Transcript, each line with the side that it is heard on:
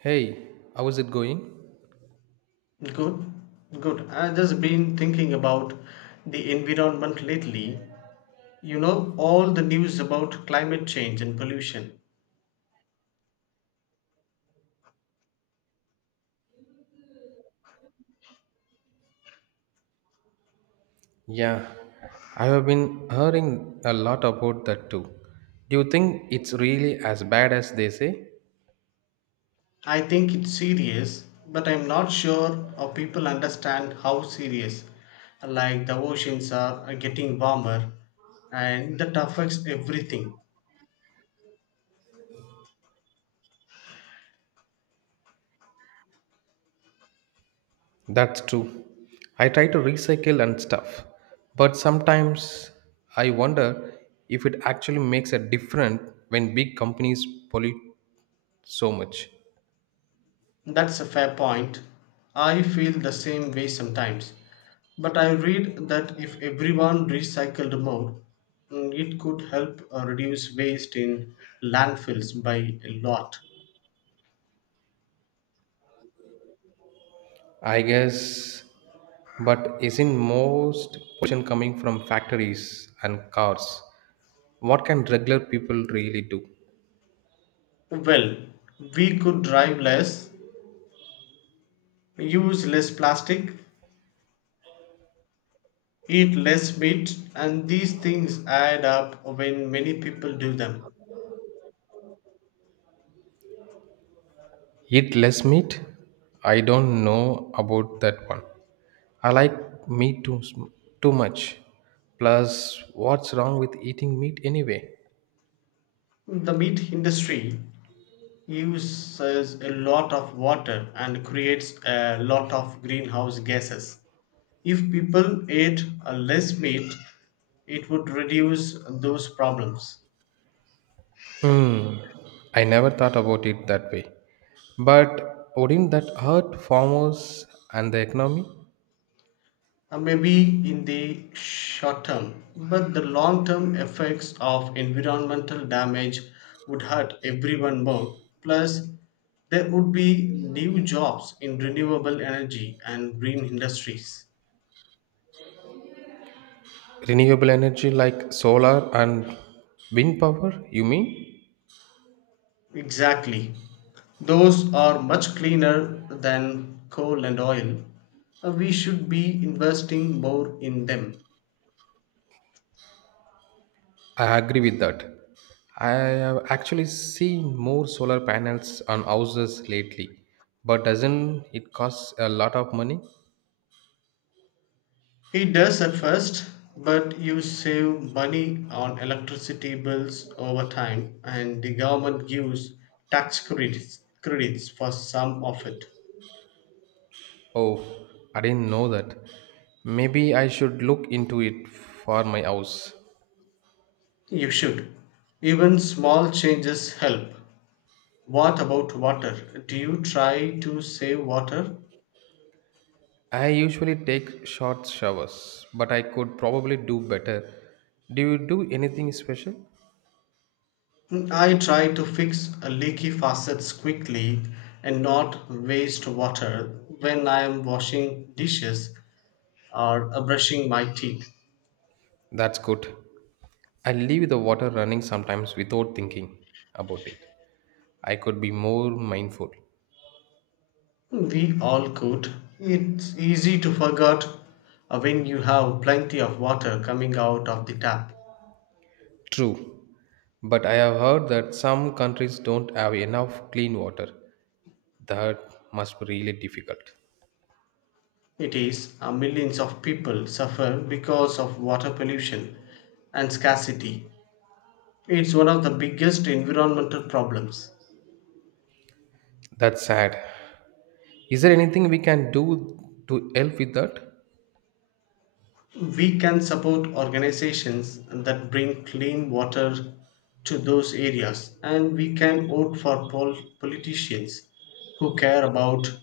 right: Hey, how is it going?
left: Good, good. I just been thinking about the environment lately. You know, all the news about climate change and pollution.
right: Yeah, I have been hearing a lot about that too. Do you think it's really as bad as they say?
left: I think it's serious, but I'm not sure how people understand how serious. Like the oceans are getting warmer and that affects everything.
right: That's true. I try to recycle and stuff, but sometimes I wonder if it actually makes a difference when big companies pollute so much.
left: That's a fair point. I feel the same way sometimes. But I read that if everyone recycled more, it could help reduce waste in landfills by a lot.
right: I guess, but isn't most pollution coming from factories and cars? What can regular people really do?
left: Well, we could drive less, use less plastic, eat less meat, and these things add up when many people do them.
right: Eat less meat? I don't know about that one. I like too much. Plus, what's wrong with eating meat anyway?
left: The meat industry uses a lot of water and creates a lot of greenhouse gases. If people ate less meat, it would reduce those problems.
right: Hmm, I never thought about it that way. But wouldn't that hurt farmers and the economy?
left: Maybe in the short term, but the long term effects of environmental damage would hurt everyone more. Plus, there would be new jobs in renewable energy and green industries.
right: Renewable energy like solar and wind power, you mean?
left: Exactly. Those are much cleaner than coal and oil. We should be investing more in them.
right: I agree with that. I have actually seen more solar panels on houses lately, but doesn't it cost a lot of money?
left: He does at first, but you save money on electricity bills over time, and the government gives tax credits, credits for some of it.
right: Oh, I didn't know that. Maybe I should look into it for my house.
left: You should. Even small changes help. What about water? Do you try to save water?
right: I usually take short showers, but I could probably do better. Do you do anything special?
left: I try to fix a leaky faucets quickly and not waste water when I am washing dishes or brushing my teeth.
right: That's good. I leave the water running sometimes without thinking about it. I could be more mindful.
left: We all could. It's easy to forget when you have plenty of water coming out of the tap.
right: True, but I have heard that some countries don't have enough clean water. That must be really difficult.
left: It is, millions of people suffer because of water pollution and scarcity. It's one of the biggest environmental problems.
right: That's sad. Is there anything we can do to help with that?
left: We can support organizations that bring clean water to those areas, and we can vote for politicians who care about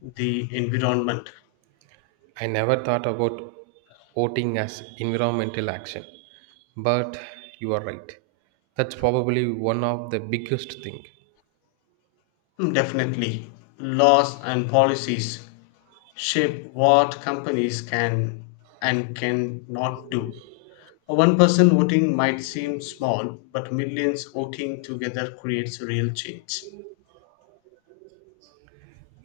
left: the environment.
right: I never thought about voting as environmental action, but you are right. That's probably one of the biggest thing.
left: Definitely laws and policies shape what companies can and can not do. One person voting might seem small, but millions voting together creates real change.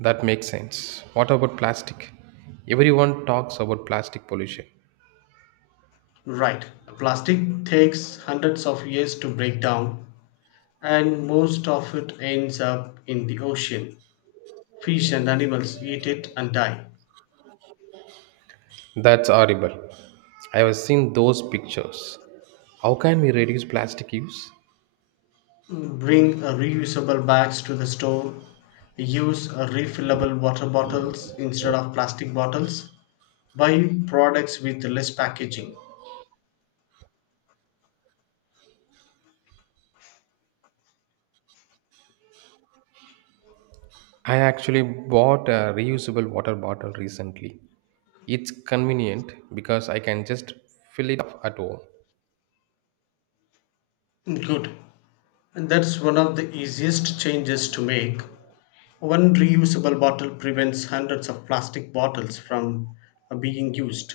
right: That makes sense. What about plastic? Everyone talks about plastic pollution.
left: Right. Plastic takes hundreds of years to break down, and most of it ends up in the ocean. Fish and animals eat it and die.
right: That's horrible. I have seen those pictures. How can we reduce plastic use?
left: Bring reusable bags to the store. Use refillable water bottles instead of plastic bottles. Buy products with less packaging.
right: I actually bought a reusable water bottle recently. It's convenient because I can just fill it up at home.
left: Good. And that's one of the easiest changes to make. One reusable bottle prevents hundreds of plastic bottles from being used.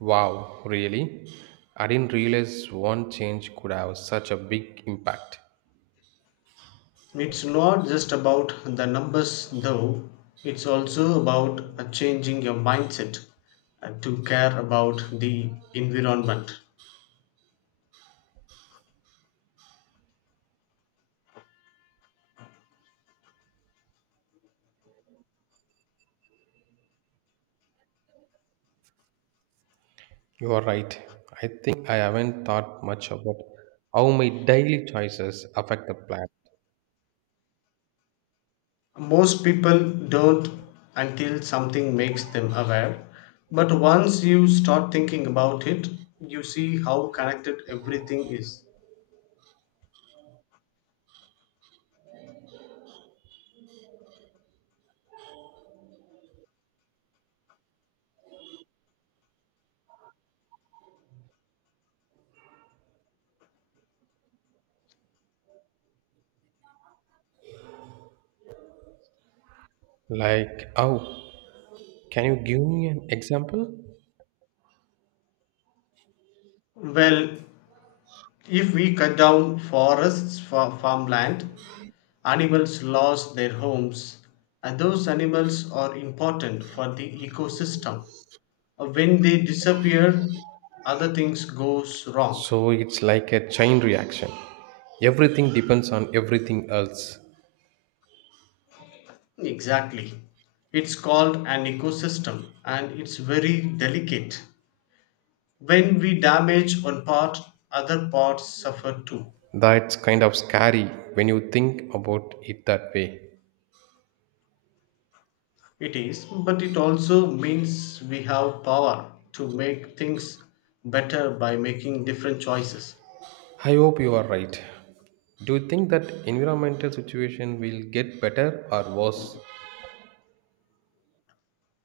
right: Wow, really? I didn't realize one change could have such a big impact.
left: It's not just about the numbers though, it's also about changing your mindset to care about the environment.
right: You are right. I think I haven't thought much about how my daily choices affect the planet.
left: Most people don't until something makes them aware, but once you start thinking about it, you see how connected everything is.
right: Like, oh, can you give me an example?
left: Well, if we cut down forests for farmland, animals lose their homes, and those animals are important for the ecosystem. When they disappear, other things goes wrong.
right: So it's like a chain reaction. Everything depends on everything else.
left: Exactly. It's called an ecosystem and it's very delicate. When we damage one part, other parts suffer too.
right: That's kind of scary when you think about it that way.
left: It is, but it also means we have power to make things better by making different choices.
right: I hope you are right. Do you think that environmental situation will get better or worse?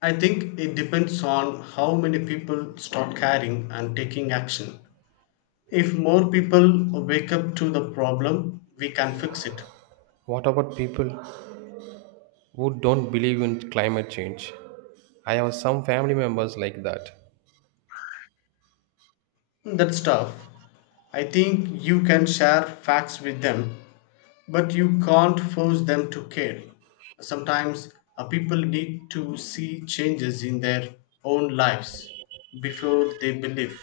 left: I think it depends on how many people start caring and taking action. If more people wake up to the problem, we can fix it.
right: What about people who don't believe in climate change? I have some family members like that.
left: That's tough. I think you can share facts with them, but you can't force them to care. Sometimes people need to see changes in their own lives before they believe.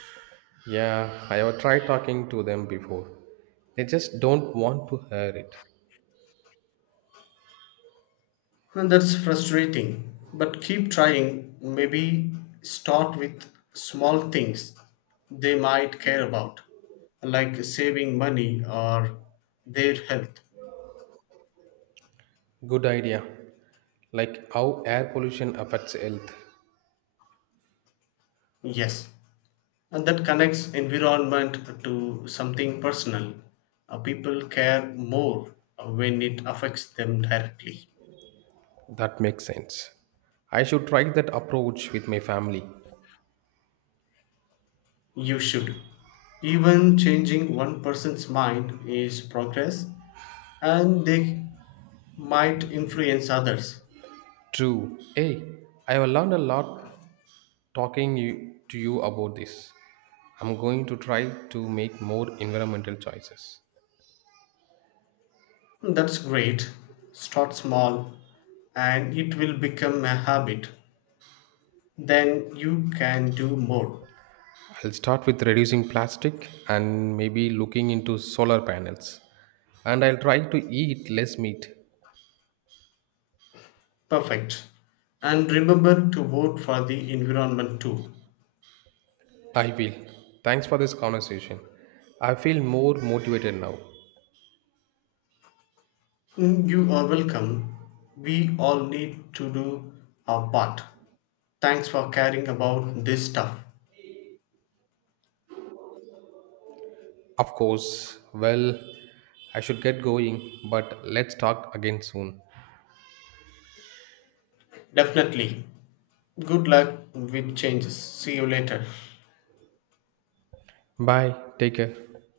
right: Yeah, I have tried talking to them before. They just don't want to hear it.
left: And that's frustrating, but keep trying. Maybe start with small things they might care about, like saving money or their health.
right: Good idea. Like how air pollution affects health.
left: Yes, and that connects environment to something personal. People care more when it affects them directly.
right: That makes sense. I should try that approach with my family.
left: You should. Even changing one person's mind is progress, and they might influence others.
right: True. Hey, I have learned a lot to you about this. I'm going to try to make more environmental choices.
left: That's great. Start small and it will become a habit. Then you can do more.
right: I'll start with reducing plastic and maybe looking into solar panels. And I'll try to eat less meat.
left: Perfect. And remember to vote for the environment too.
right: I will. Thanks for this conversation. I feel more motivated now.
left: You are welcome. We all need to do our part. Thanks for caring about this stuff.
right: Of course. Well, I should get going, but let's talk again soon.
left: Definitely. Good luck with changes. See you later.
right: Bye. Take care.